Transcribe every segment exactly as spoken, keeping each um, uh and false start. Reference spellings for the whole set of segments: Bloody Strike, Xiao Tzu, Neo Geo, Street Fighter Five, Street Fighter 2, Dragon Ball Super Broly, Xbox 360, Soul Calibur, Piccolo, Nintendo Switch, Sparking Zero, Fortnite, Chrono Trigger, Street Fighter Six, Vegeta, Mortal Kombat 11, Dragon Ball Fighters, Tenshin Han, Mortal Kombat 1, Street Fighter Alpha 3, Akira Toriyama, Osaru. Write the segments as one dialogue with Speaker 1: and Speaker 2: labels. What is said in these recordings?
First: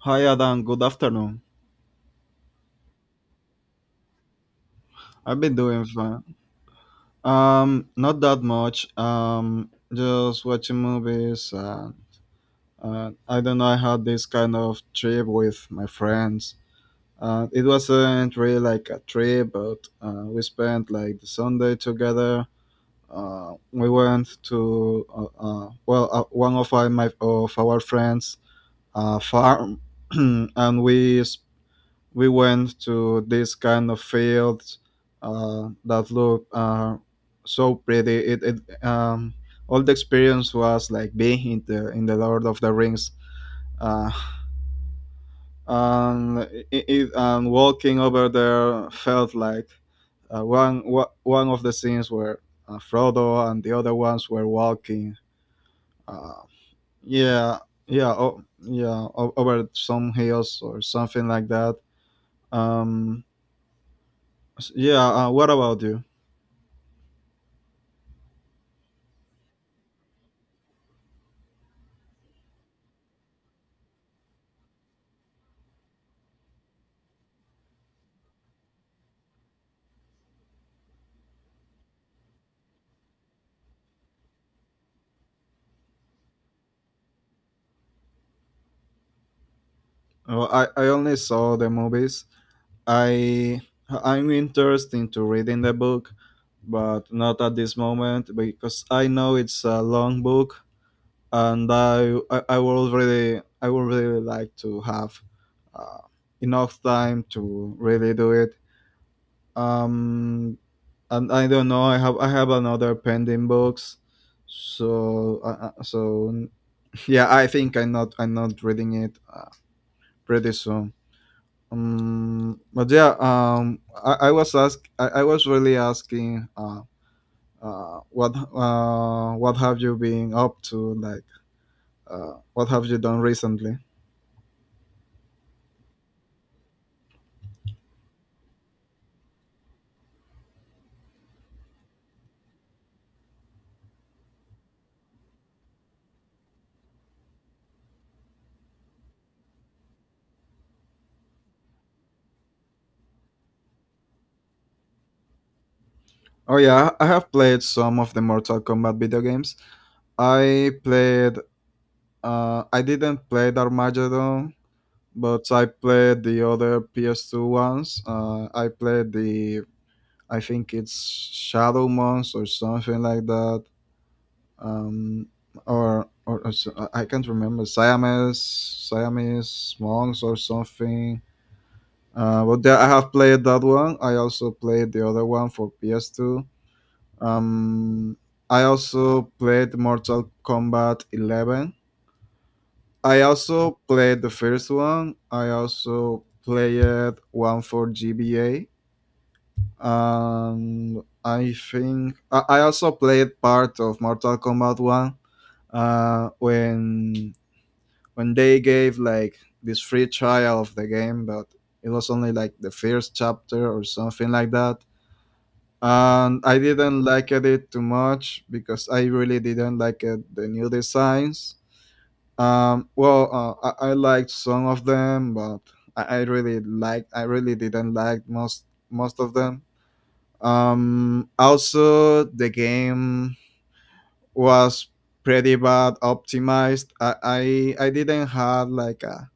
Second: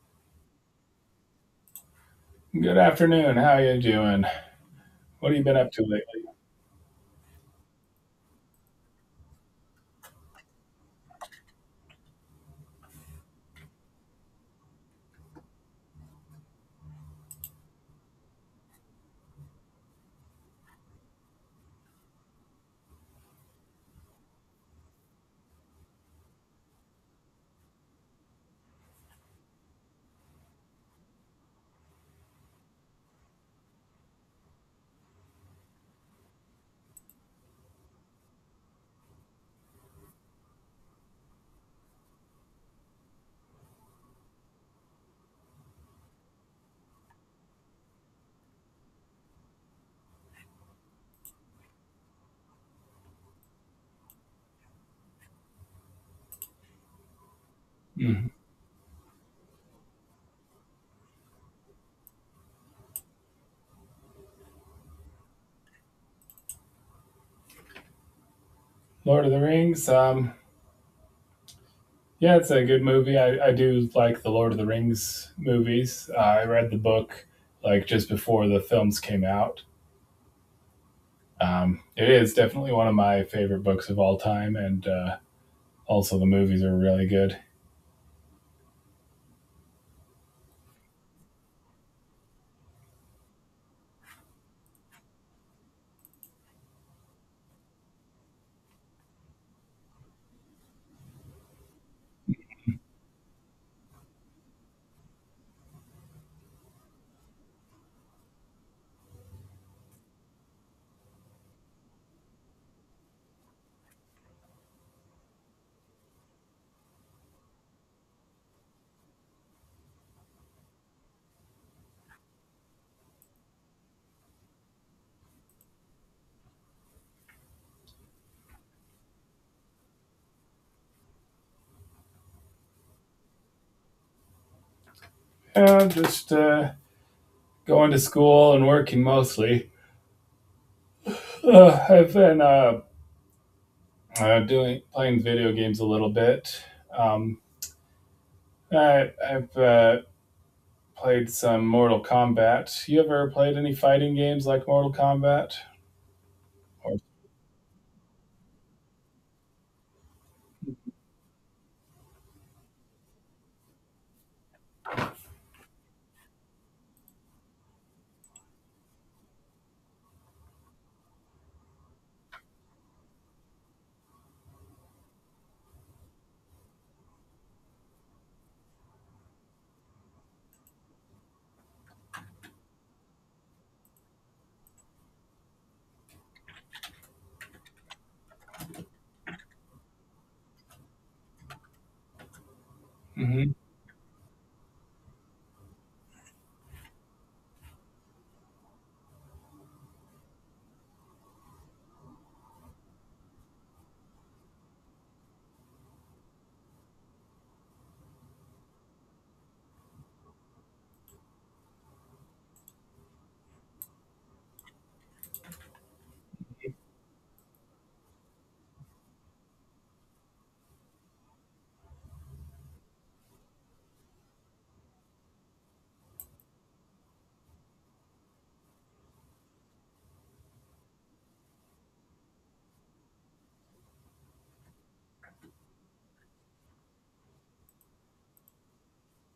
Speaker 1: Hi Adam, good afternoon.
Speaker 2: Good afternoon. How you doing? What have
Speaker 1: I've
Speaker 2: you
Speaker 1: been
Speaker 2: been up to
Speaker 1: doing fine.
Speaker 2: lately?
Speaker 1: Um, not that much. Um, just watching movies. And, uh, I don't know. I had this kind of trip with my friends. Uh, it wasn't really like a trip, but uh, we spent like the Sunday together. Uh, we went to uh, uh, well, uh, one of our, my of our friends' uh, farm, and we s- we went to this kind of fields uh, that look uh, so pretty. It, it um, All the experience was like being in the in the Lord of the Rings, uh, and it, it, and walking over there felt like uh, one wa- one of the scenes where uh, Frodo and the other ones were walking. Uh, yeah, yeah,
Speaker 2: Mhm.
Speaker 1: oh, yeah, o- over some hills or something like that. Um, s- yeah, uh, what about you?
Speaker 2: Lord of the Rings. Um, yeah, it's a good movie. I, I do like the Lord of the Rings movies. Uh, I read the book like just before the films came out. Um, it is definitely one of my favorite books of all time, and uh, also the movies are really good.
Speaker 1: Well, I, I only saw the movies. I I'm interested into reading the book, but not at this moment because I know it's a long book, and I I, I would really I would really like to have uh, enough time to really do it. Um, and I don't know. I have I have another pending books, so uh, uh, so yeah. I think I'm not I'm not reading it uh, pretty soon. Um, but yeah, um, I, I was ask, I, I was really asking, uh, uh, what, uh, what have you been up to? Like, uh, what have you done recently?
Speaker 2: Yeah, I'm just uh, going to school and working mostly. Uh, I've been uh, uh, doing playing video games a little bit. Um, I, I've uh, played some Mortal Kombat. You ever played any fighting games like Mortal Kombat?
Speaker 1: Oh yeah,
Speaker 2: Or-
Speaker 1: I have played some of the Mortal Kombat video games. I played, uh, I didn't play the Armageddon, but I played the other P S two ones. Uh, I played the, I think it's Shadow Monks or something like that. Um, or or, or s- I I can't remember Siamese Siamese monks or something. Uh, but there, I have played that one. I also played the other one for P S two. Um, I also played Mortal Kombat eleven. I
Speaker 2: Mhm.
Speaker 1: also played the first one. I also played one for G B A. And I think I, I also played part of Mortal Kombat one uh, when when they gave like this free trial of the game, but it was only like the first chapter or something like that. And I didn't like it too much because I really didn't like it, the new designs. Um, well, uh, I, I liked some of them, but I, I really like I really didn't like most most of them. Um, also, the game was pretty bad optimized. I I, I didn't have like a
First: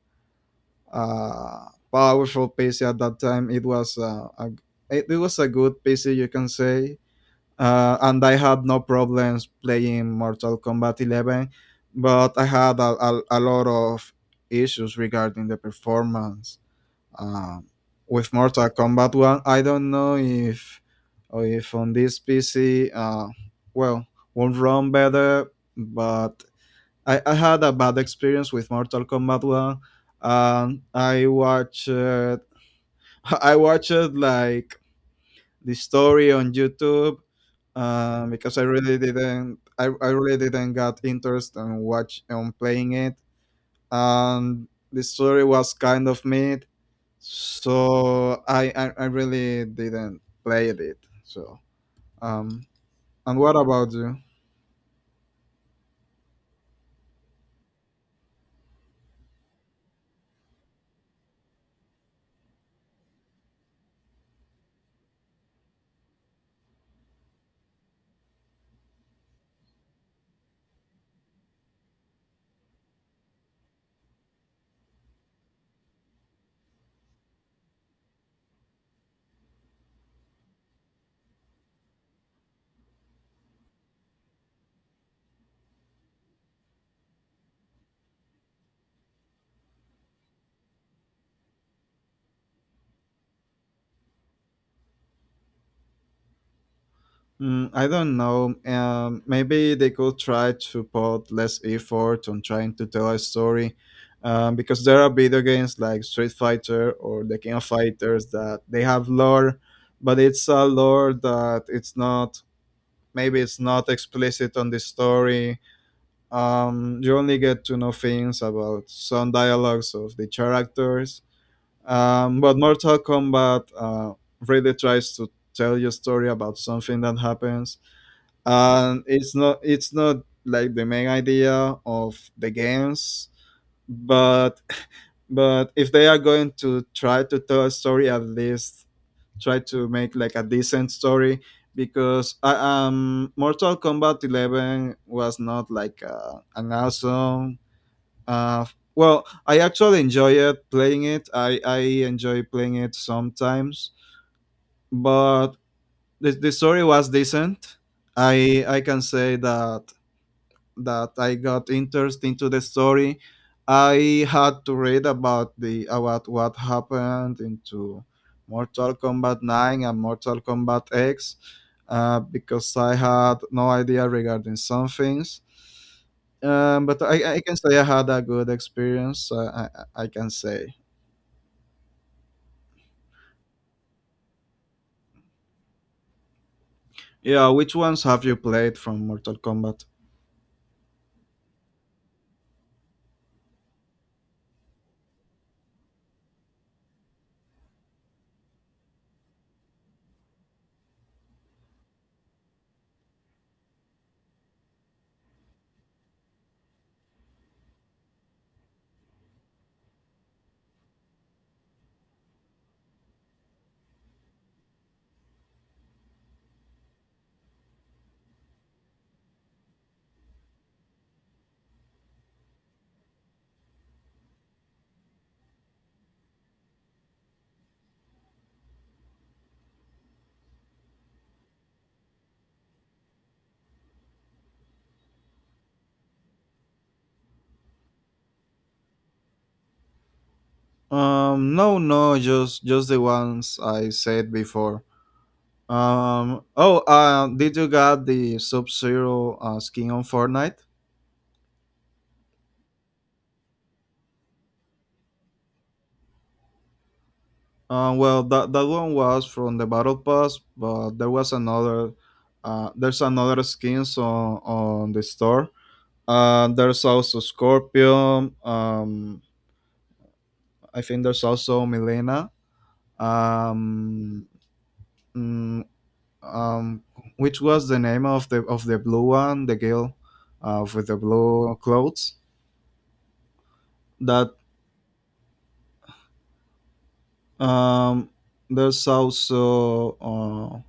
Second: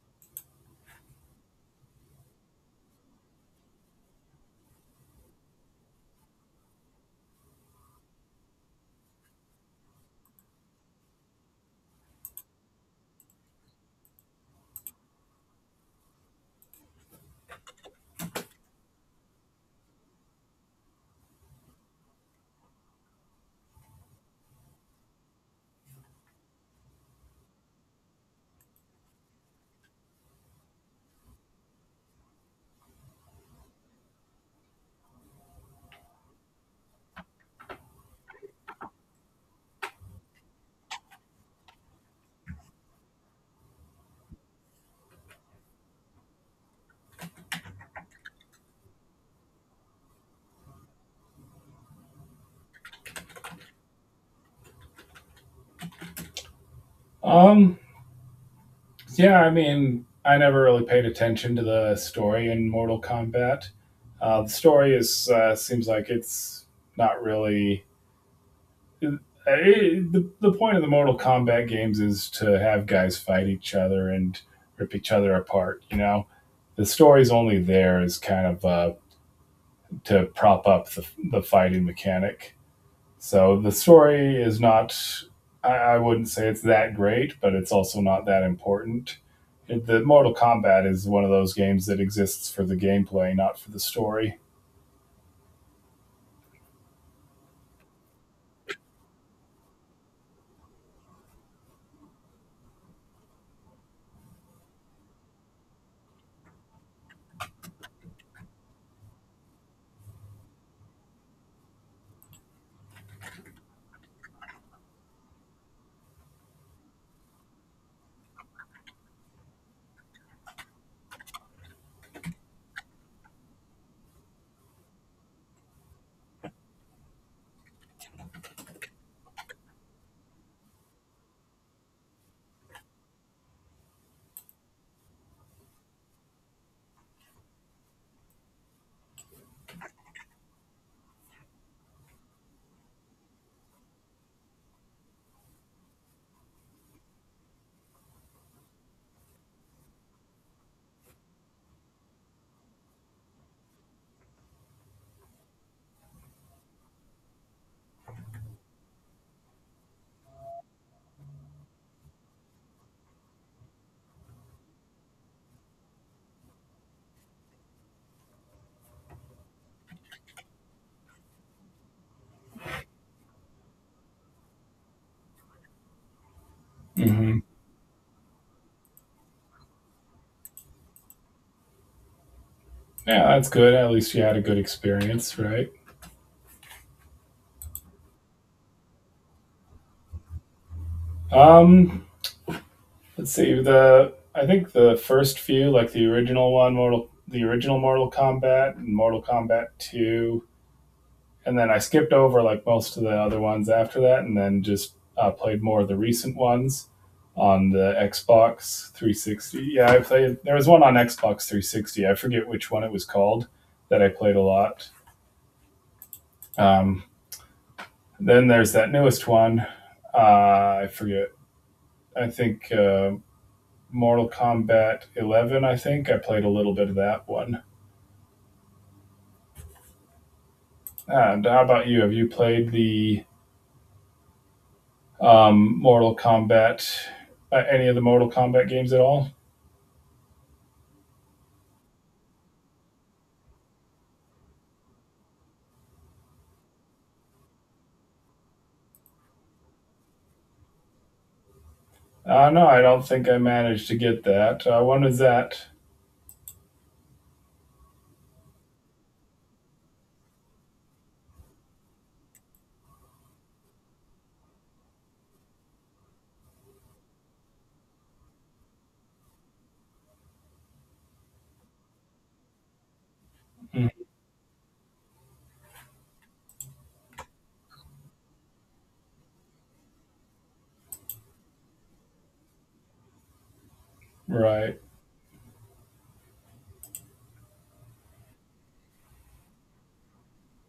Speaker 1: uh, powerful P C at that time. It was uh, a, it, it was a good P C, you can say. Uh, and I had no problems playing Mortal Kombat eleven, but I had a, a, a lot of issues regarding the performance. Um, with Mortal Kombat one, I don't know if or if on this P C, uh, well, won't run better, but I, I had a bad experience with Mortal Kombat One, and I watched uh, I watched like the story on YouTube, uh, because I really didn't I, I really didn't got interest in watch on playing it, and the story was kind of mid, so I I, I really didn't play it. So um, and what about you?
Speaker 2: Um, yeah, I mean, I never really paid attention to the story in Mortal Kombat. Uh, the story is uh, seems like it's not really. It- it- the, the point of the Mortal Kombat games is to have guys fight each other and rip each other apart. You know, the story's only there is kind of uh, to prop up the, the fighting mechanic. So the story is not, I, I wouldn't say it's that great, but it's also not that important. It, the Mortal Kombat is one of those games that exists for the gameplay, not for the story.
Speaker 1: Mm, I don't know. Um, maybe they could try to put less effort on trying to tell a story, um, because there are video games like Street Fighter or The King of Fighters that they have lore, but it's a lore that it's not. Maybe it's not explicit on the story. Um, you only get to know things about some dialogues of the characters. Um, but Mortal Kombat uh, really tries to tell your story about something that happens, and it's not it's not like the main idea of the games, but but if they are going to try to tell a story, at least try to make like a decent story because I, um Mortal Kombat eleven was not like uh, an awesome uh well I actually enjoy it playing it. I i enjoy playing it sometimes, but the, the story was decent. I i can say that that I got interested into the story. I had to read about the about what happened into Mortal Kombat nine and Mortal Kombat X, uh, because I had no idea regarding some things. Um, but I,
Speaker 2: Mm-hmm.
Speaker 1: I can say I had a good experience. Uh, I, I can say.
Speaker 2: Yeah, that's good. At least you had a good experience, right?
Speaker 1: Yeah, which ones have you played from Mortal Kombat?
Speaker 2: Um, let's see. The I think the first few, like the original one, Mortal, the original Mortal Kombat, and Mortal Kombat Two, and then I skipped over like most of the other ones after that, and then just uh, played more of the recent ones on the Xbox three sixty. Yeah, I played. There was one on Xbox three sixty. I forget which one it was called that I played a lot. Um, then there's that newest one. Uh, I forget. I think uh, Mortal Kombat eleven. I think I played a little bit of that one. And how about you? Have you played the um, Mortal Kombat? Uh, any of the Mortal Kombat games at all?
Speaker 1: Um, no, no, just just the ones I said before. Um. Oh. Uh, did you got the Sub Zero uh, skin on Fortnite?
Speaker 2: Uh, no, I don't think I managed to get that. Uh, when is that?
Speaker 1: Uh, well, that that one was from the Battle Pass, but there was another. Uh, there's another skins on on the store. Uh, there's also Scorpion. Um, I think there's also Milena.
Speaker 2: Mm.
Speaker 1: Um, mm, um, which was the name of the of the blue one, the girl, uh, with the blue clothes. That.
Speaker 2: Right.
Speaker 1: Um, there's also uh,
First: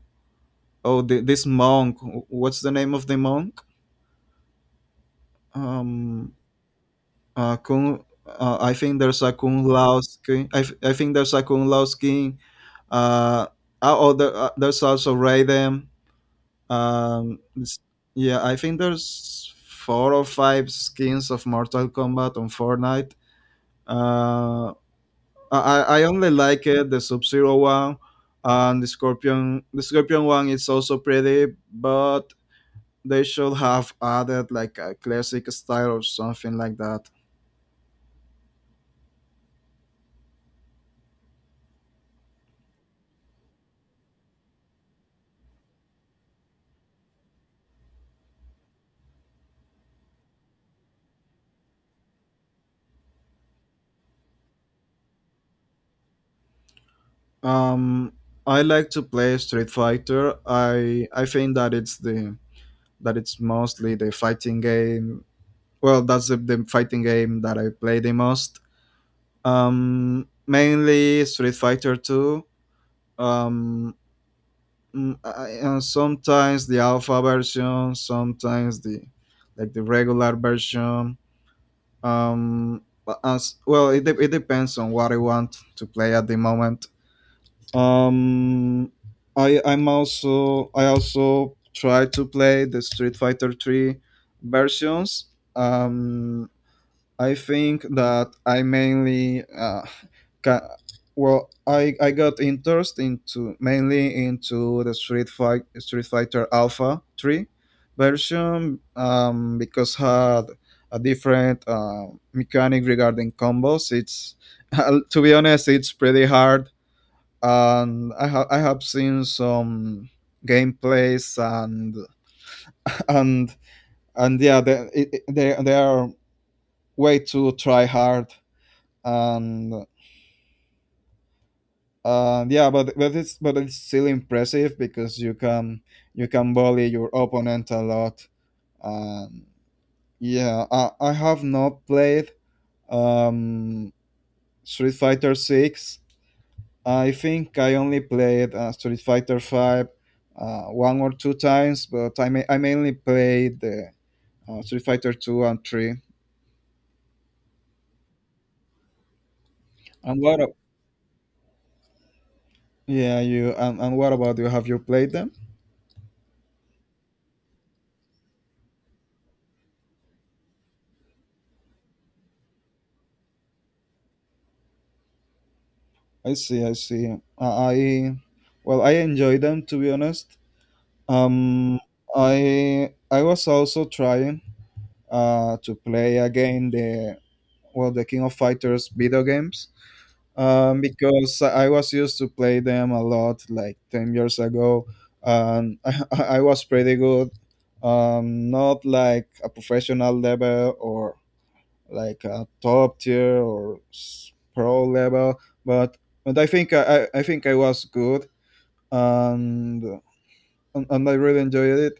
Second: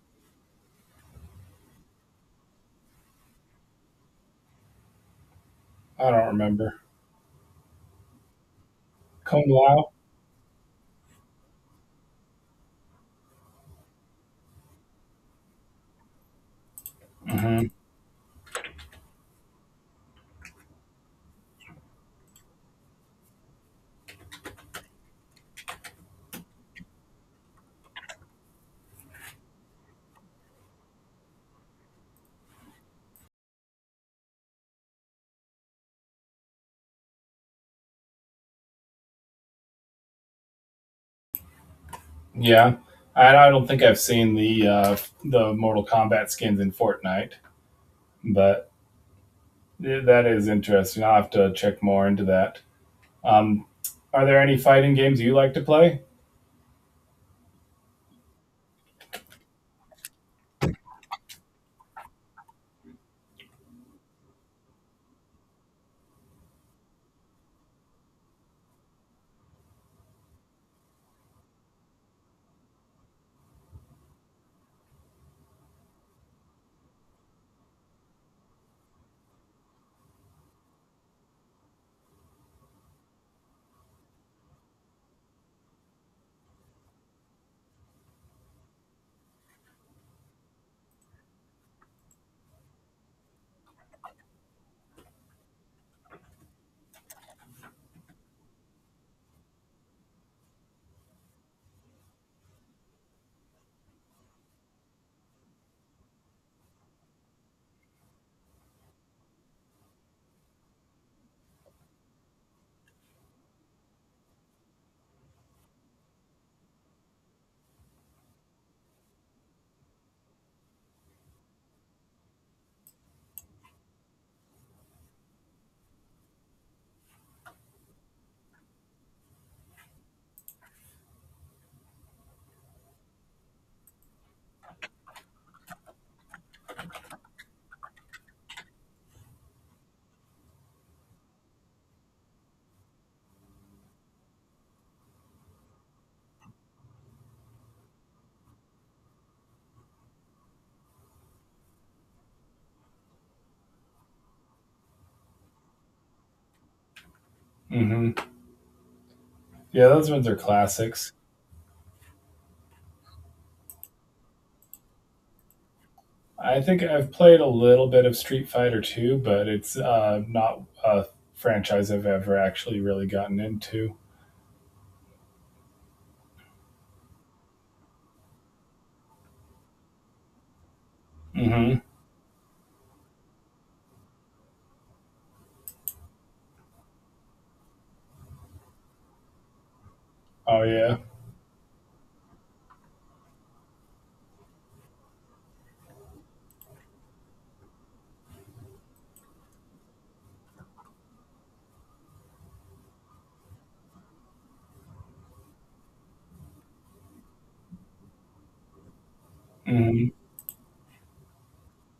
Speaker 1: oh the, this monk. What's the name of the monk?
Speaker 2: I don't
Speaker 1: Um,
Speaker 2: remember.
Speaker 1: uh, Kung. Uh, I think there's a
Speaker 2: Kung
Speaker 1: Kung
Speaker 2: Lao?
Speaker 1: Lao skin. I, th- I think there's a Kung Lao skin. Uh, oh, oh, there, uh, there's also Raiden. Um,
Speaker 2: Hmm.
Speaker 1: it's- yeah, I think there's four or five skins of Mortal Kombat on Fortnite. Uh, I I I only like it the Sub Zero one, and the Scorpion. The Scorpion one is also pretty, but they should have added like a classic style or something like that.
Speaker 2: Yeah. I, I don't think I've seen the uh, the Mortal Kombat skins in Fortnite, but th- that is interesting. I'll have to check more into that. Um, are there any fighting games you like to play?
Speaker 1: Um, I like to play Street Fighter. I I think that it's the that it's mostly the fighting game. Well, that's the, the fighting game that I play the most. Um, mainly Street Fighter two. Um, Mm, I, and sometimes the alpha version, sometimes the like the regular version. Um, but as well, it, de- it depends on what I want to play at the moment. Um, I I'm also I also try to play the Street Fighter Three versions. Um, I think that I mainly uh, ca- well I, I got interest into mainly into the Street Fight Street Fighter Alpha three version, um, because had a different uh, mechanic regarding combos. It's, to be honest, it's pretty hard, and I ha- I have seen some gameplays and and and yeah, they, it, it- they they are way too try hard, and uh, yeah, but but it's but it's still impressive because you can you can bully your opponent a lot. Um, yeah, I, I have not played um, Street Fighter Six. I think I only played uh, Street Fighter Five uh, one or two times, but I ma- I mainly played the uh, Street Fighter Two and Three.
Speaker 2: Hmm. Yeah, those
Speaker 1: And
Speaker 2: ones are
Speaker 1: what? a-
Speaker 2: classics.
Speaker 1: Yeah, you and, and what about you? Have you played them?
Speaker 2: I think I've played a little bit of Street Fighter two, but it's uh, not a franchise I've ever actually really gotten into.
Speaker 1: I see, I see. Uh, I well, I enjoy them to be honest. Um,
Speaker 2: Hmm.
Speaker 1: I I was also trying uh to play again the well the King of Fighters video games,
Speaker 2: Oh
Speaker 1: um
Speaker 2: yeah.
Speaker 1: because I was used to play them a lot like ten years ago, and I, I was pretty good, um not like a professional level or like a top tier or s- pro level, but but I think I, I I think I was good, and
Speaker 2: Hmm.
Speaker 1: and I really enjoyed it.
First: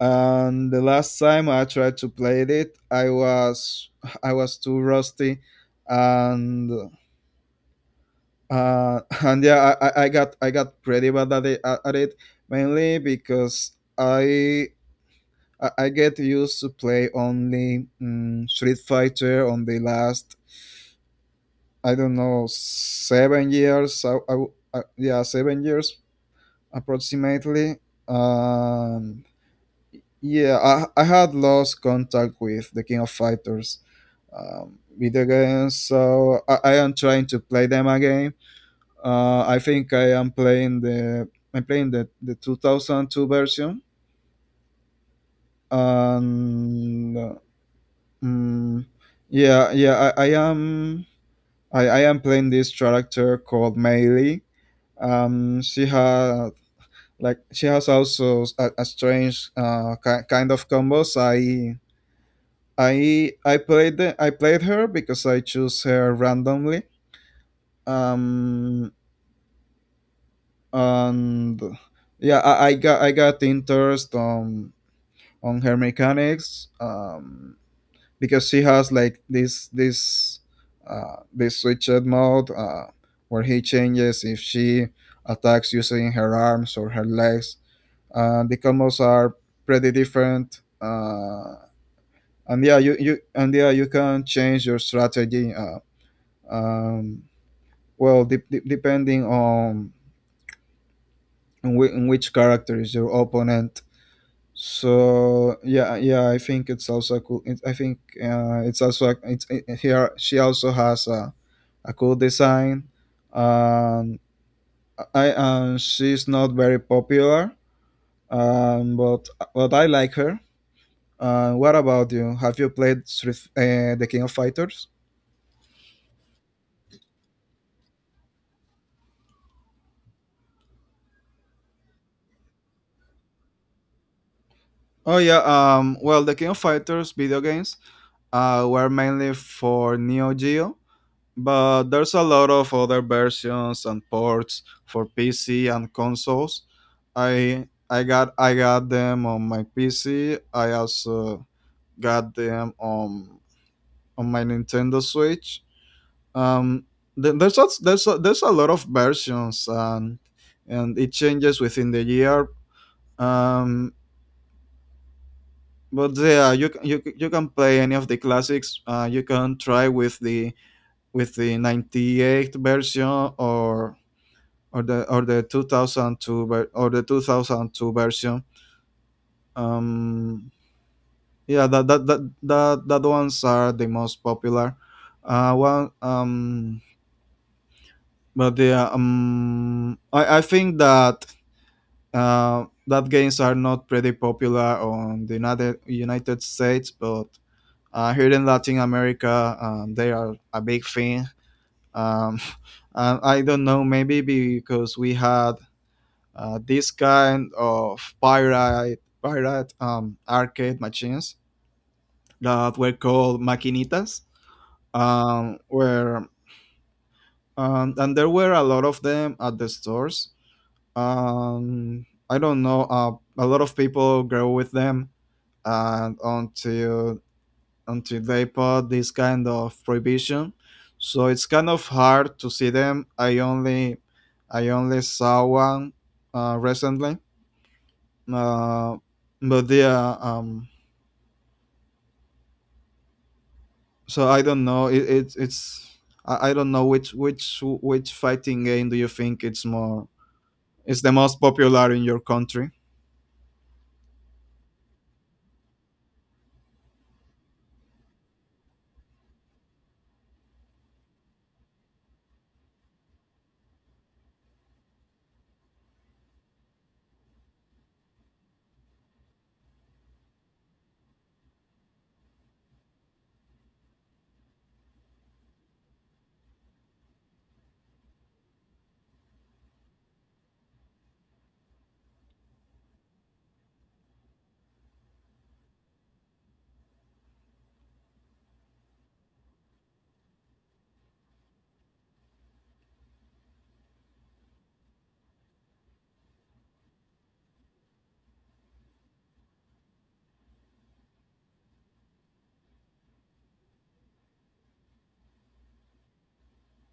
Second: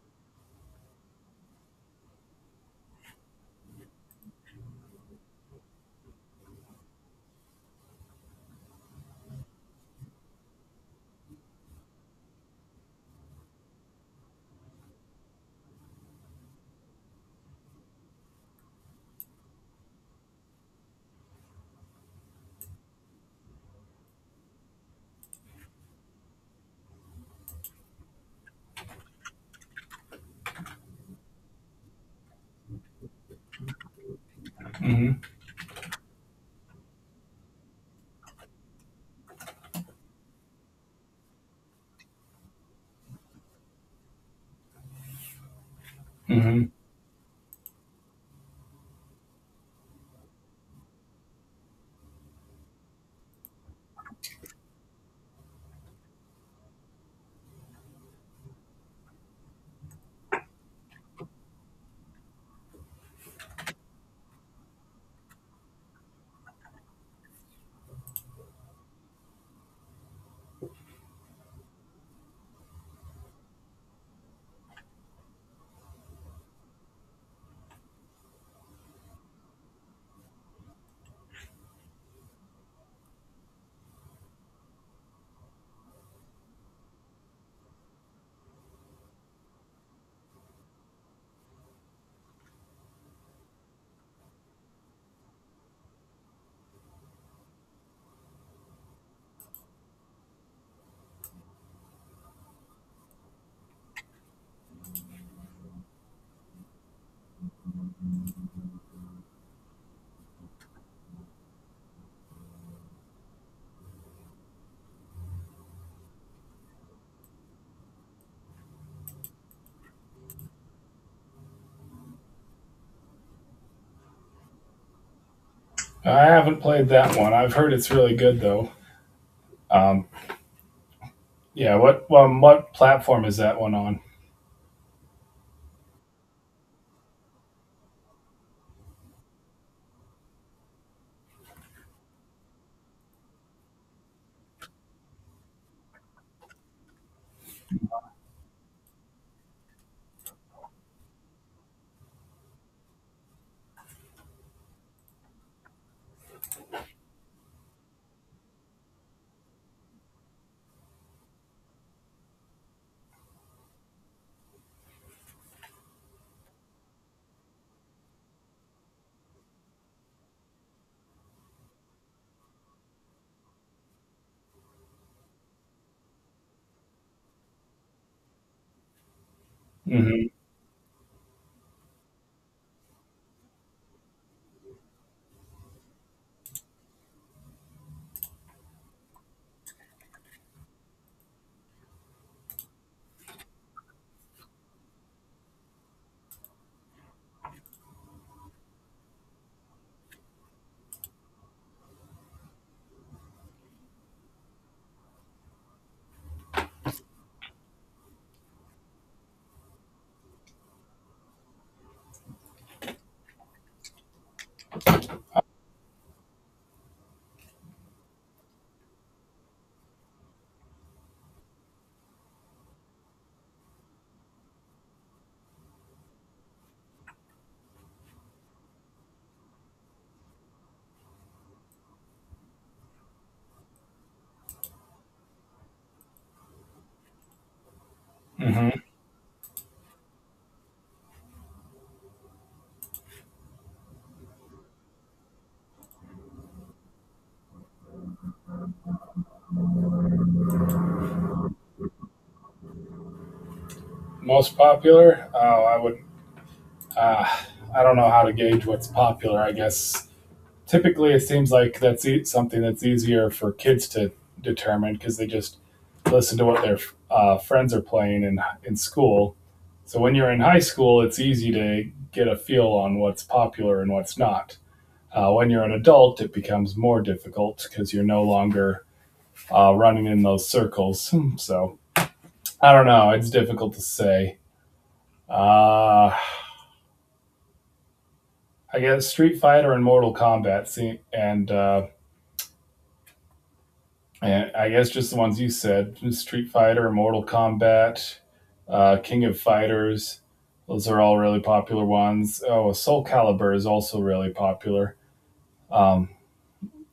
Speaker 1: And the last time I tried to play it, I was I was too rusty, and uh, and yeah, I, I I got I got pretty bad at it, at it mainly because I I I get used to play only mm Street Fighter on the last, I don't know, seven years. I, I, w- I- yeah, seven years approximately. Um, yeah, I, I had lost contact with the King of Fighters um,
Speaker 2: Hmm.
Speaker 1: video games, so I, I am trying to play them again. Uh, I think I am playing the I'm playing the, the two thousand two version,
Speaker 2: Hmm.
Speaker 1: and uh, mm, yeah, yeah, I, I am I, I am playing this character called Mei. Um she has like she has also a, a strange uh ki- kind of combos. i i i played the, I played her because I choose her randomly, um and yeah, i, I got i got interest on on her mechanics, um because she has like this this uh this switched mode uh where he changes if she attacks using her arms or her legs. Uh, the combos are pretty different. Uh, and yeah, you, you and yeah, you can change your strategy. Uh, um, well, de- de- Depending on on, whi- on which character is your opponent. So yeah, yeah, I think it's also cool. It, I think, uh, it's also a- it's it, here. She also has a, a cool design. Um, I And she's not very popular, um, but but I like her. Uh, what about you? Have you played Street, uh, the King of Fighters?
Speaker 2: I haven't played that one. I've heard it's really good though. Um, yeah. What? Well, what platform is that one on?
Speaker 1: Oh yeah. Um. Well, the King of Fighters video games uh, were mainly for Neo Geo, but there's a lot of other versions and ports for P C and consoles. I I got I got them on my P C. I also got them on on my Nintendo Switch. Um. th- There's a, there's a, there's a lot of versions and and it changes within the year. Um, but yeah, you c- you c- you can play any of the classics. Uh, you can try with the with the 'ninety-eight version or or the or the twenty oh two ver- or the twenty oh two version.
Speaker 2: Hmm.
Speaker 1: Um, yeah, that that that that that ones are the most popular. Uh, one um, but yeah, um, I I think that uh that games are not pretty popular on the United United States, but uh, here in Latin America, um, they are a big thing. Um, and I don't know, maybe because we had uh, this kind of pirate pirate um, arcade machines that were called maquinitas, um, where um, and there were a lot of them at the stores. Um, I don't know, uh, a lot of people grew with them, and until until they put this kind of prohibition. So it's kind of hard to see them. I only I only saw one uh, recently,
Speaker 2: Hmm.
Speaker 1: uh, but yeah. Um, so I don't know. It, it it's I, I don't know which which which fighting game do you think it's more is the most popular in your country?
Speaker 2: Most popular? Oh, I would. Uh, I don't know how to gauge what's popular. I guess typically it seems like that's e- something that's easier for kids to determine because they just listen to what their uh, friends are playing in in school. So when you're in high school, it's easy to get a feel on what's popular and what's not. Uh, when you're an adult, it becomes more difficult because you're no longer uh, running in those circles. Hmm. So I don't know. It's difficult to say. Uh, I guess Street Fighter and Mortal Kombat, see, and uh, and I guess just the ones you said: Street Fighter, Mortal Kombat, uh, King of Fighters. Those are all really popular ones. Oh, Soul Calibur is also really popular. Um,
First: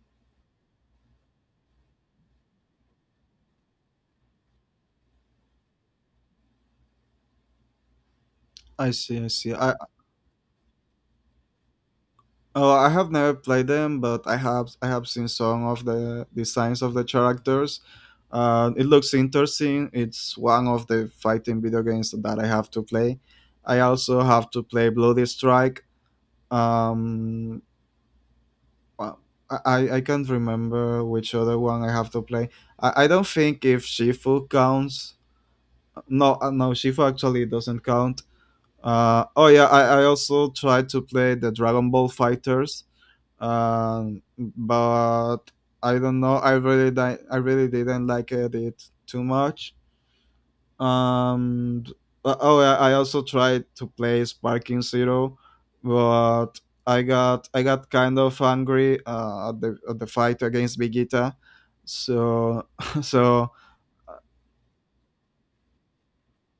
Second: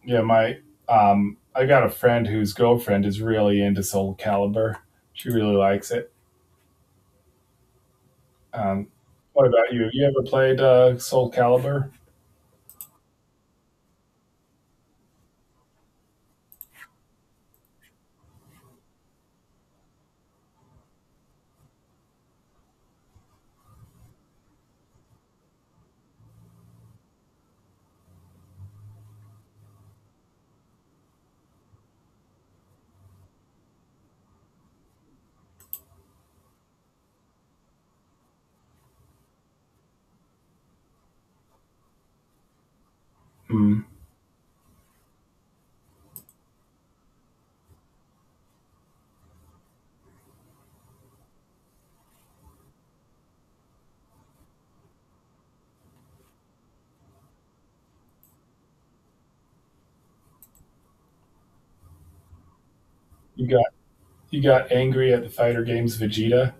Speaker 2: Yeah, my um, I got a friend whose girlfriend is really into Soul Calibur. She really likes it. Um,
Speaker 1: I see, I
Speaker 2: what
Speaker 1: see.
Speaker 2: about
Speaker 1: I
Speaker 2: you? Have you ever played uh, Soul Calibur?
Speaker 1: Oh, I have never played them, but I have I have seen some of the designs of the characters. Uh, it looks interesting. It's one of the fighting video games that I have to play. I also have to play Bloody Strike. Um, uh, I I I can't remember which other one I have to play. I, I don't think if Shifu counts. No, uh, no, Shifu actually doesn't count. Uh, oh yeah, I, I also tried to play the Dragon Ball Fighters
Speaker 2: Hmm.
Speaker 1: um, but I don't know. I really di- I really didn't like it, it too much. Um, but- oh, I I also tried to play Sparking Zero, but I got I got kind of angry uh, at the at the fight against Vegeta. So
Speaker 2: You
Speaker 1: so
Speaker 2: got you got angry at the fighter games Vegeta.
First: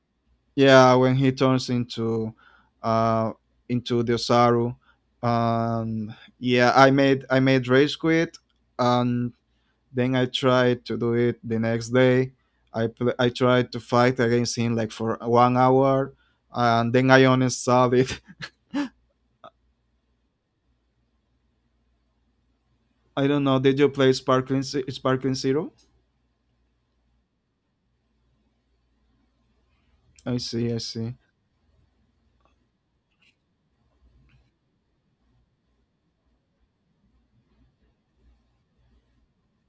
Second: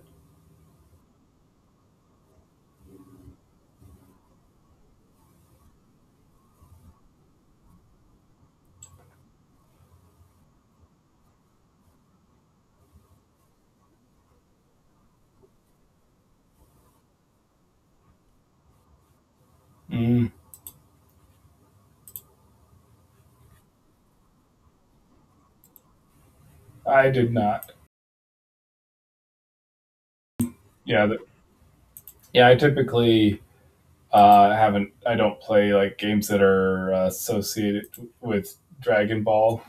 Speaker 1: yeah, when he turns into uh into the Osaru, um yeah, I made I made rage quit and then I tried to do it the next day. I pl- I tried to fight against him like for one hour, and then I uninstalled it.
Speaker 2: Mm.
Speaker 1: I don't know. Did you play Sparkling Ze- Sparkling Zero?
Speaker 2: I did not.
Speaker 1: I see. I
Speaker 2: Yeah,
Speaker 1: see.
Speaker 2: the, yeah. I typically uh, haven't. I don't play like games that are uh, associated with Dragon Ball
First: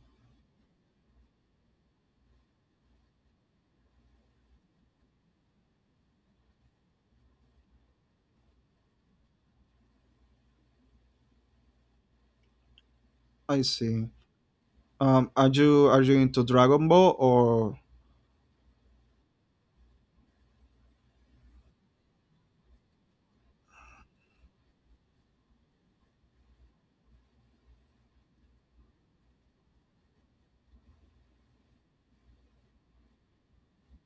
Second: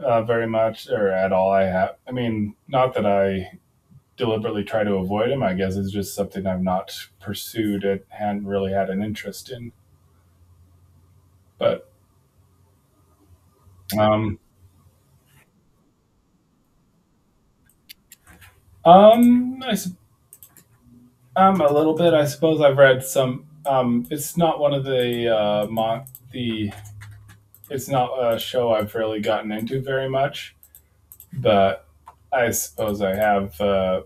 Speaker 2: uh, very much or at all. I have. I mean, not that I deliberately try to avoid them. I guess it's just something I've not pursued and hadn't really had an interest in. But
Speaker 1: I see.
Speaker 2: um,
Speaker 1: Um, are you are you into Dragon Ball or?
Speaker 2: um, I um, a little bit. I suppose I've read some. Um, it's not one of the uh, mon- the. it's not a show I've really gotten into very much, but I suppose I have uh,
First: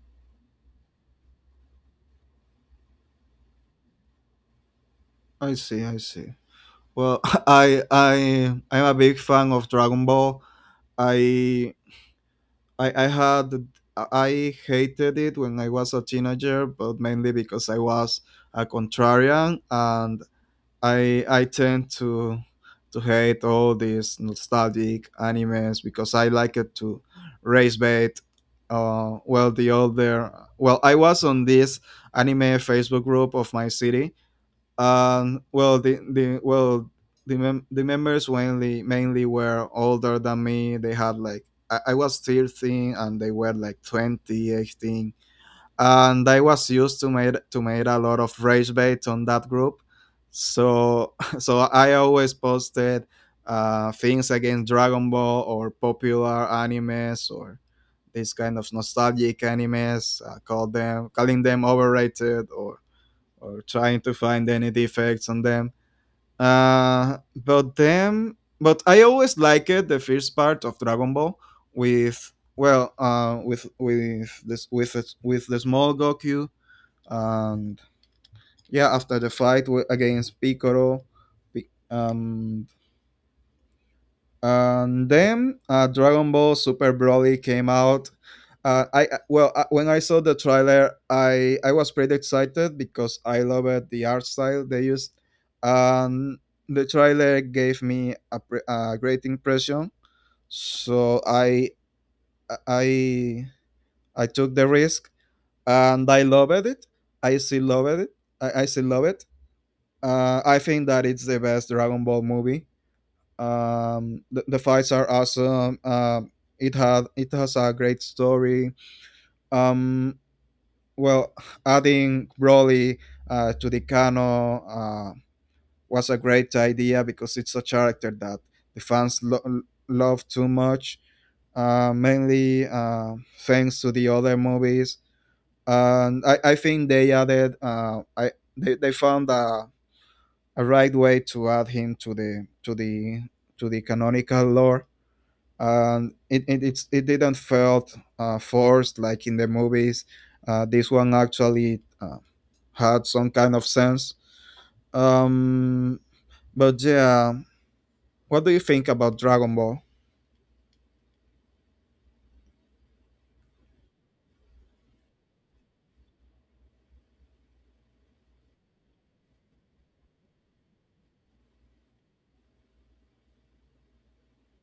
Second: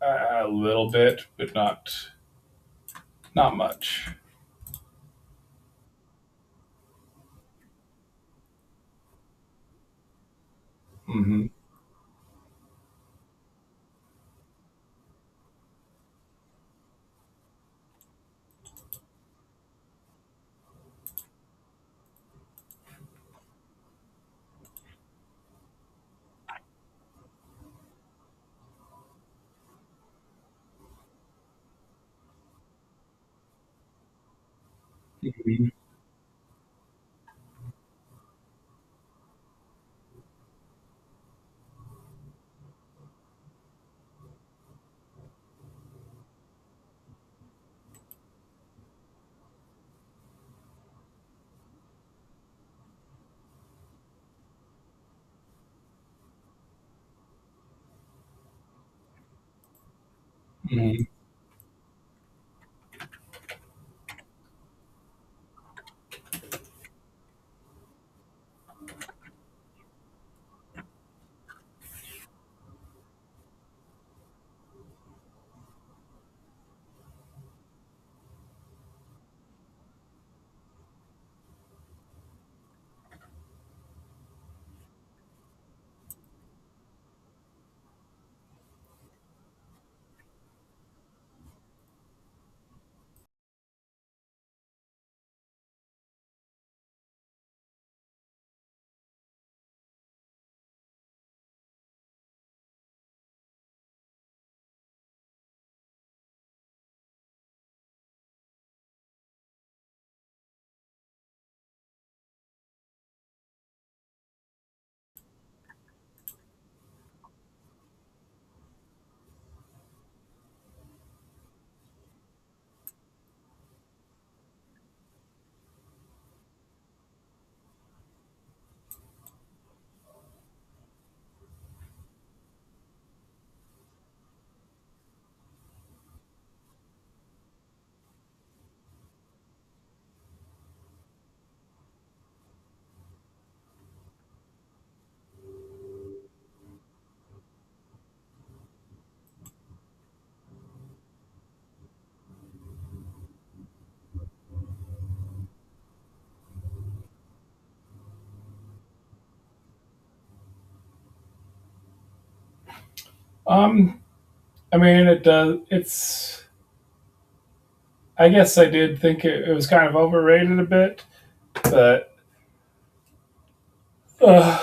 Speaker 2: a a little bit, but not not much.
Speaker 1: I see. I see. Well, I I I'm a big fan of Dragon Ball.
Speaker 2: Hmm.
Speaker 1: I I, I had I hated it when I was a teenager, but mainly because I was a contrarian and I I tend to to hate all these nostalgic animes because I like it to race bait. Uh, well, the other well, I was on this anime Facebook group of my city, um, well, the the well the mem- the members mainly mainly were older than me. They had like I, I was thirteen and they were like twenty eighteen. And I was used to made to made a lot of rage bait on that group. So so I always posted uh, things against Dragon Ball or popular animes or these kind of nostalgic animes. I call
Speaker 2: Hmm.
Speaker 1: them calling them overrated or or trying to find any defects on them. Uh, but them, but I always liked the first part of Dragon Ball with well, uh, with with this with the- with the small Goku and yeah, after the fight wi- against Piccolo, Pi- um, and then uh, Dragon Ball Super Broly came out. Uh, I I- well, uh, when I saw the trailer, I I was pretty excited because I loved the art style they used, and the trailer gave me a, pre- a great impression. So I I I took the risk, and I loved it. I still loved it. I, I still love it. Uh, I think that it's the best Dragon Ball movie. Um the, the fights are awesome. Um it had it has a great story. um well Adding Broly uh, to the canon uh, was a great idea because it's a character that the fans lo- love too much, uh, mainly uh, thanks to the other movies. and i, I think they added uh, I, they, they found a, a right way to add him to the to the to the canonical lore, and it it it's, it didn't felt uh, forced like in the movies. Uh, this one actually uh, had some kind of sense. Um, but yeah, what do you think about Dragon Ball?
Speaker 2: Um, I mean, it does. It's I guess I did think it, it was kind of overrated a bit, but uh,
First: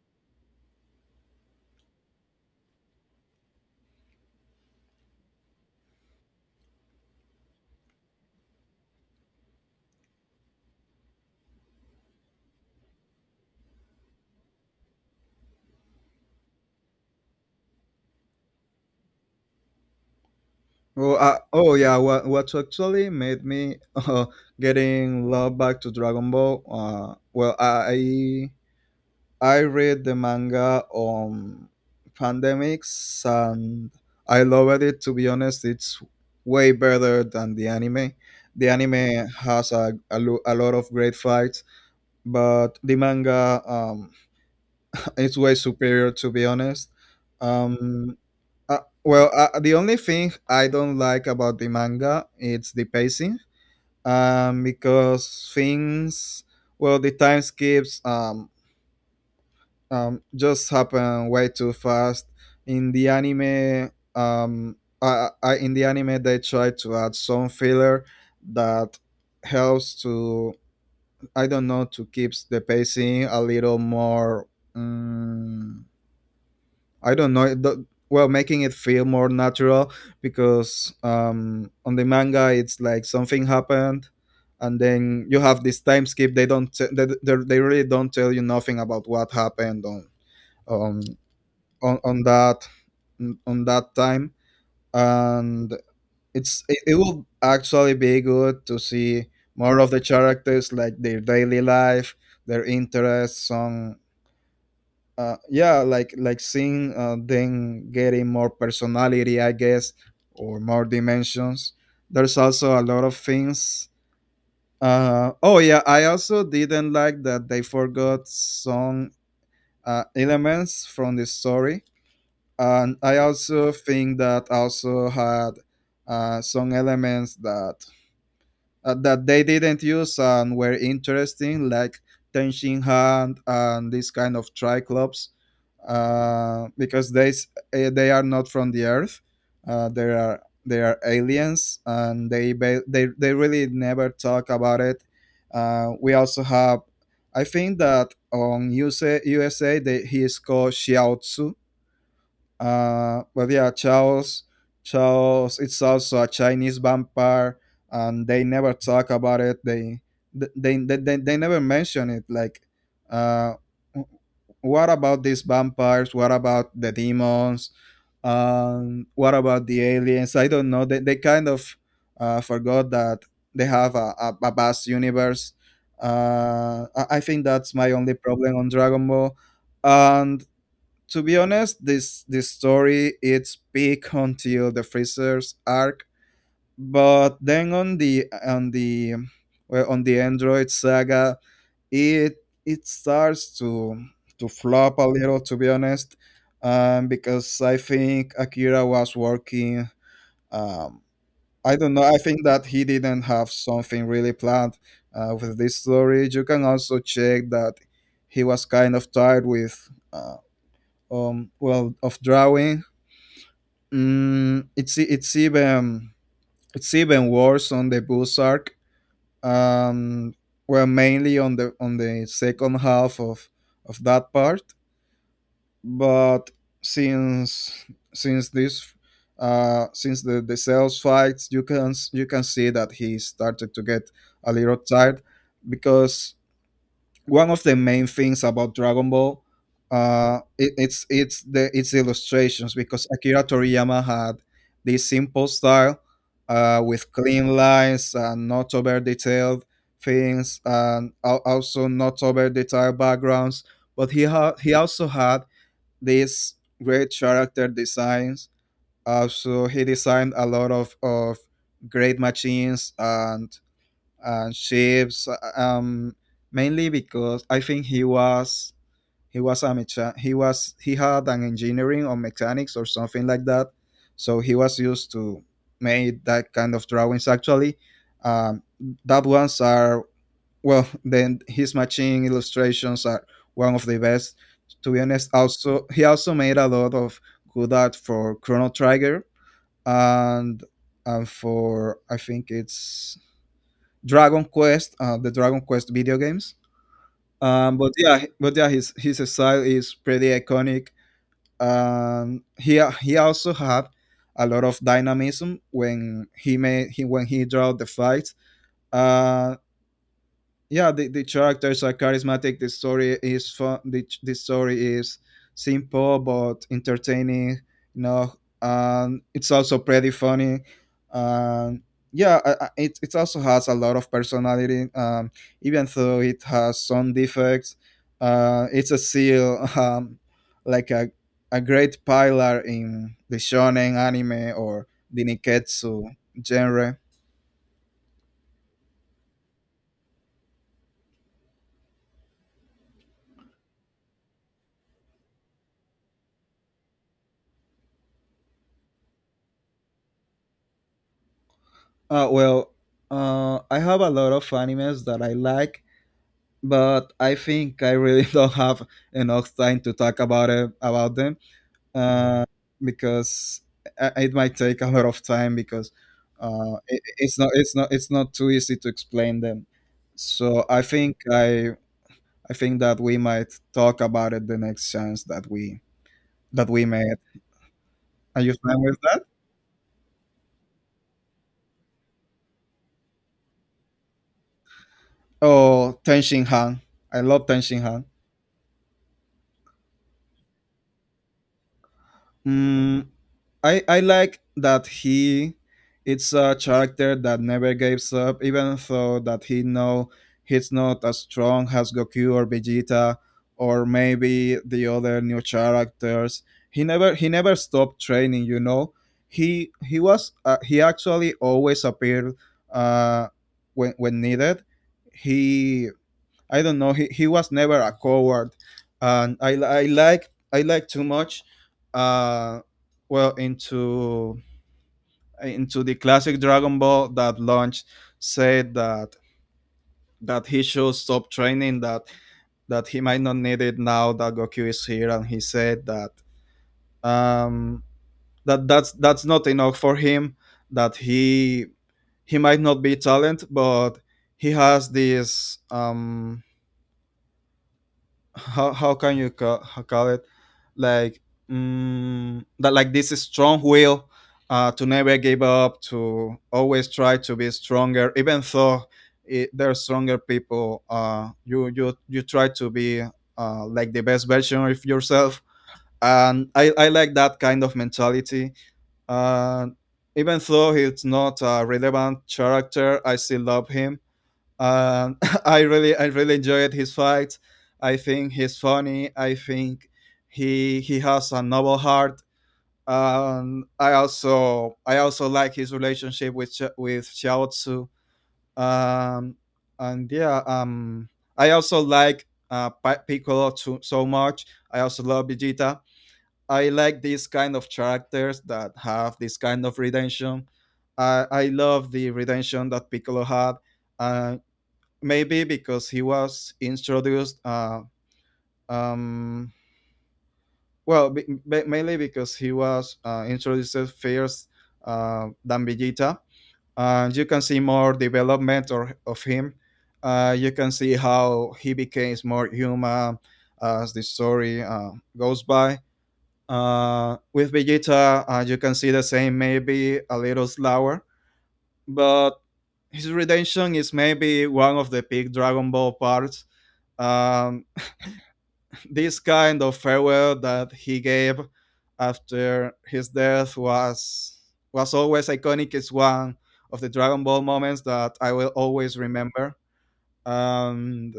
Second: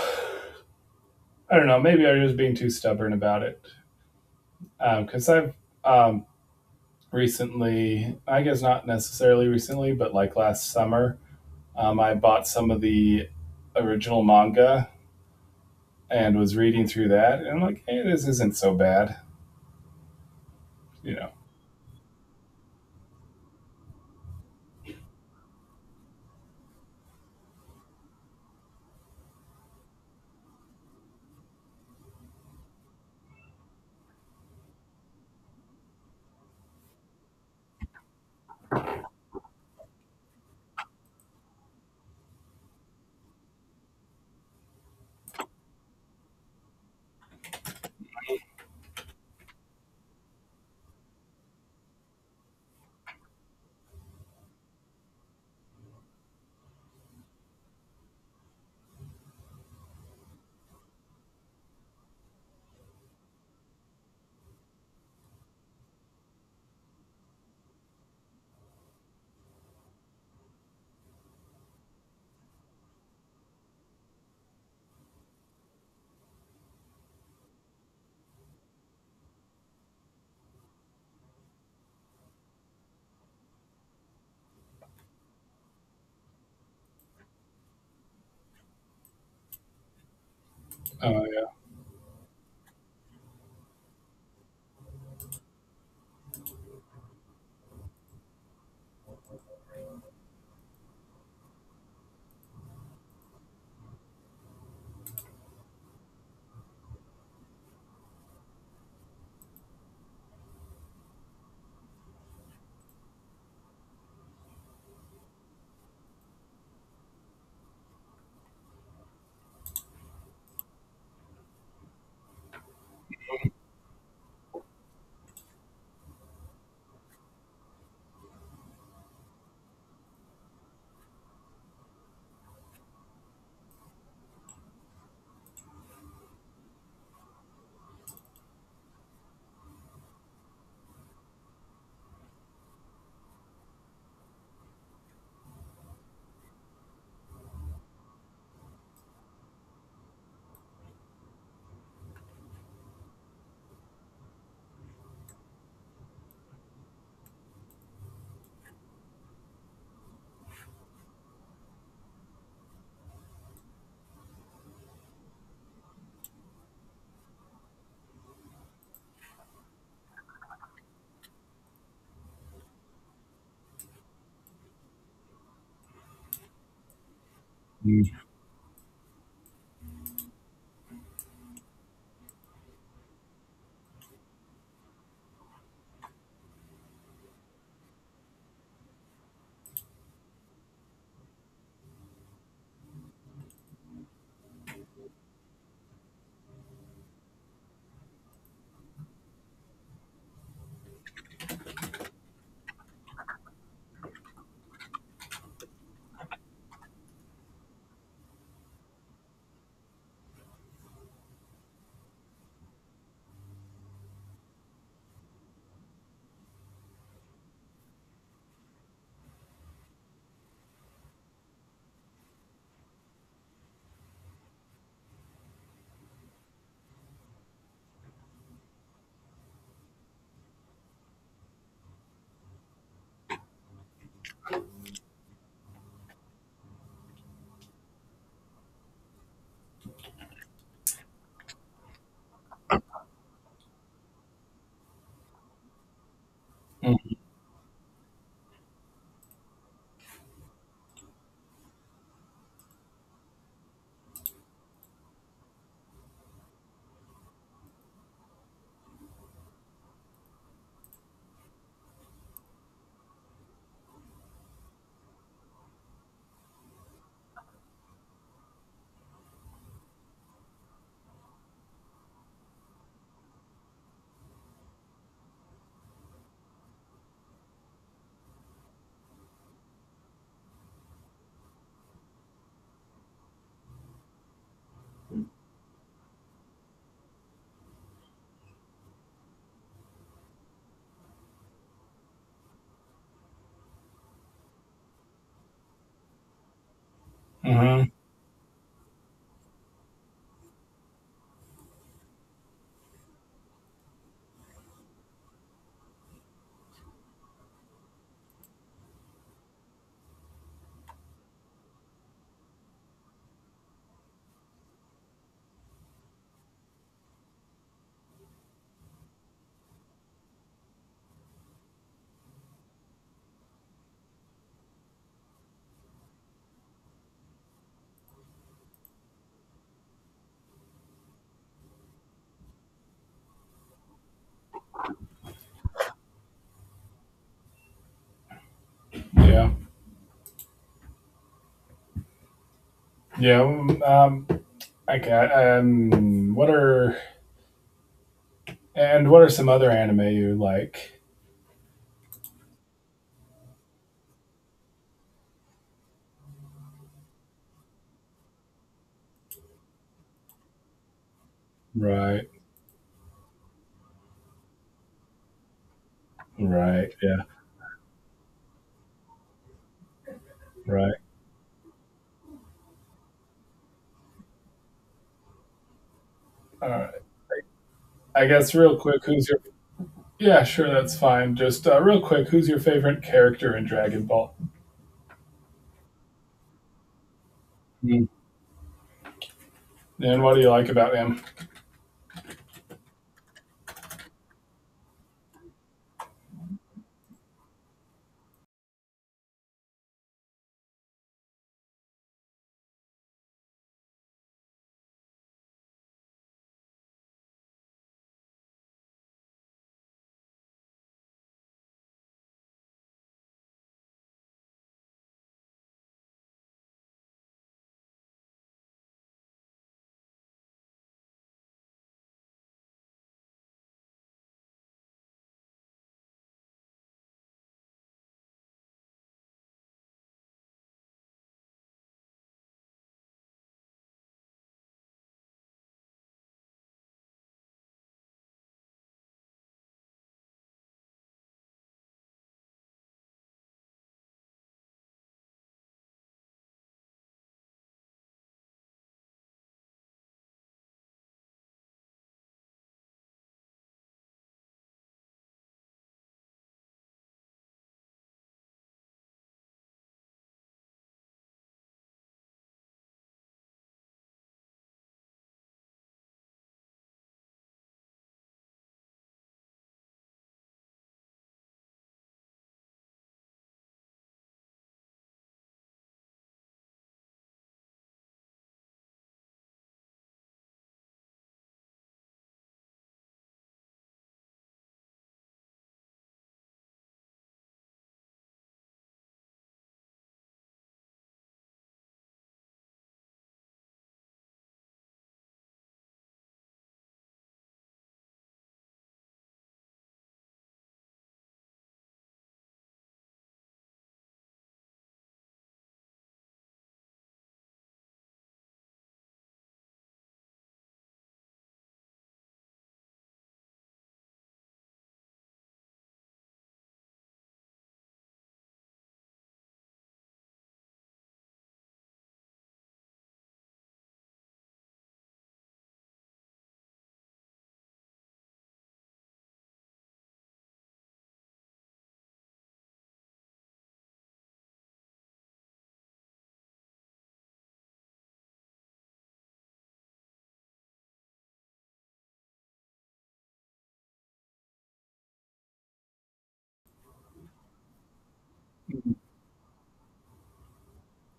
Speaker 2: I don't know. Maybe I was just being too stubborn about it because um, I've um, recently, I guess not necessarily recently, but like last summer, um, I bought some of the original manga and was reading through that, and I'm like, hey, this isn't so bad,
Speaker 1: Oh,
Speaker 2: you know.
Speaker 1: uh, oh yeah, what, what actually made me uh, getting love back to Dragon Ball? Uh, well, I I read the manga on pandemics and I loved it, to be honest. It's way better than the anime. The anime has a, a, lo- a lot of great fights, but the manga um, is way superior, to be honest. Um, uh, well, uh, the only thing I don't like about the manga it's the pacing um, because things well the time skips um, um, just happen way too fast. In the anime, um, I, I, in the anime, they try to add some filler that helps to, I don't know, to keep the pacing a little more. Um, I don't know. The, well, making it feel more natural, because um, on the manga it's like something happened, and then you have this time skip. They don't. T- they, they they really don't tell you nothing about what happened on um
Speaker 2: Uh,
Speaker 1: on, on that on that time, and it's it, it will actually be good to see more of the characters, like their daily life, their interests on uh, yeah, like like seeing uh, them getting more personality, I guess, or more dimensions. There's also a lot of things. Uh, oh yeah, I also didn't like that they forgot some uh, elements from the story, and I also think that also had uh, some elements that uh, that they didn't use and were interesting, like Tenshin Hand and this kind of triclops, uh, because they s- eh, they are not from the Earth. Uh, they are they are aliens, and they ba- they they really never talk about it. Uh, we also have, I think that on U S A U S A they, he is called Xiaotzu, uh, but yeah, Chaos, Chaos, it's also a Chinese vampire, and they never talk about it. They they they, they, they never mention it. Like, uh, what about these vampires? What about the demons? Um, what about the aliens? I don't know. They they kind of uh, forgot that they have a, a, a vast universe. Uh, I I think that's my only
Speaker 2: yeah.
Speaker 1: problem on Dragon Ball, and to be honest, this this story it's peak until the Freezer's arc, but then on the on the well, on the Android saga, it it starts to to flop a little, to be honest, um, because I think Akira was working. Um, I don't know. I think that he didn't have something really planned uh, with this story. You can also check that he was kind of tired with. Uh, um well of drawing. Mm, it's it's even it's even worse on the Bulls arc. Um, well, mainly on the on the second half of of that part. But since since this uh since the the sales fights, you can s- you can see that he started to get a little tired, because one of the main things about Dragon Ball, uh, it, it's it's the its illustrations, because Akira Toriyama had this simple style, uh, with clean lines and not over detailed things, and al- also not over detailed backgrounds. But he had he also had these great character designs. Also, he designed a lot of of great machines and uh, shapes, um, mainly because I think he was he was a mecha- he was he had an engineering or mechanics or something like that, so he was used to make that kind of drawings. Actually, um, that ones are well. Then his machine illustrations are one of the best, to be honest. Also he also made a lot of good art for Chrono Trigger, and and for, I think it's Dragon Quest, uh, the Dragon Quest video games. Um,
Speaker 2: Mm-hmm.
Speaker 1: but yeah, but yeah, his his style is pretty iconic. Um, he he also had a lot of dynamism when he made he when he draw the fights. Uh, yeah, the, the characters are charismatic, the story is fun, the, the story is simple but entertaining, you know, and it's also pretty funny, and yeah, I- I- it, it also has a lot of personality, um, even though it has some defects uh, it's a seal um, like a, a great pillar in the shonen anime or the niketsu genre.
Speaker 2: Yeah. Yeah. Um, okay. Um, what are and what are some other anime you like?
Speaker 1: Uh, well, uh, I have a lot of animes that I like, but I think I really don't have enough time to talk about it, about them,
Speaker 2: Right.
Speaker 1: uh, because I- it might take a lot of time, because uh,
Speaker 2: Right.
Speaker 1: it,
Speaker 2: Yeah.
Speaker 1: it's not it's not it's not too easy to explain them. So I
Speaker 2: Right.
Speaker 1: think I I think that we might talk about it the next chance that we that
Speaker 2: All
Speaker 1: we
Speaker 2: right.
Speaker 1: made.
Speaker 2: I
Speaker 1: Are
Speaker 2: guess
Speaker 1: you
Speaker 2: real
Speaker 1: fine with
Speaker 2: quick,
Speaker 1: that?
Speaker 2: who's your? Yeah, sure, that's fine. Just uh, real quick, who's your favorite character in Dragon Ball?
Speaker 1: Oh, Tenshin Han. I love Tenshin Han.
Speaker 2: Mm. And what do you like about him?
Speaker 1: Mm, I I like that he it's a character that never gives up, even though that he know he's not as strong as Goku or Vegeta or maybe the other new characters. He never he never stopped training. You know, he he was uh, he actually always appeared uh, when when needed. He, I don't know. He, he was never a coward, and I li- I like I like too much. Uh, well, into into the classic Dragon Ball, that launch said that that he should stop training, that that he might not need it now that Goku is here, and he said that um that that's that's not enough for him. That he he might not be talent, but he has this um how, how can you call, how call it, like, mm, that like this strong will uh, to never give up, to always try to be stronger, even though it, they're stronger people uh, you you you try to be uh, like the best version of yourself, and I, I like that kind of mentality. uh, Even though he's not a relevant character, I still love him. um, I really, I really enjoyed his fights. I think he's funny. I think he he has a noble heart. Um, I also, I also like his relationship with Xia- with Xiao Tzu. Um, and yeah, um, I also like uh, Pi- Piccolo too, so much. I also love Vegeta. I like these kind of characters that have this kind of redemption. I I love the redemption that Piccolo had. Uh, maybe because he was introduced uh, um, well b- b- mainly because he was uh, introduced first uh, than Vegeta, and you can see more development or, of him uh, you can see how he becomes more human as the story uh, goes by uh, with Vegeta uh, you can see the same, maybe a little slower, but his redemption is maybe one of the big Dragon Ball parts, um, this kind of farewell that he gave after his death was was always iconic. It's one of the Dragon Ball moments that I will always remember. And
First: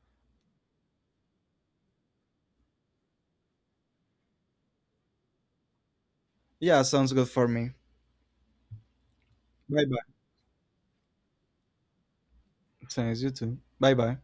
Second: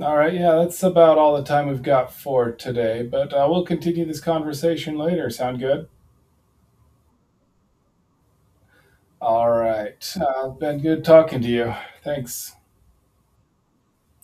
Speaker 2: All right, yeah, that's about all the time we've got for today, but uh, we'll continue this conversation later. Sound good?
Speaker 1: yeah, sounds good for me.
Speaker 2: All
Speaker 1: Bye
Speaker 2: right.
Speaker 1: bye.
Speaker 2: Uh, been good talking to you. Thanks.
Speaker 1: Thanks you too. Bye bye.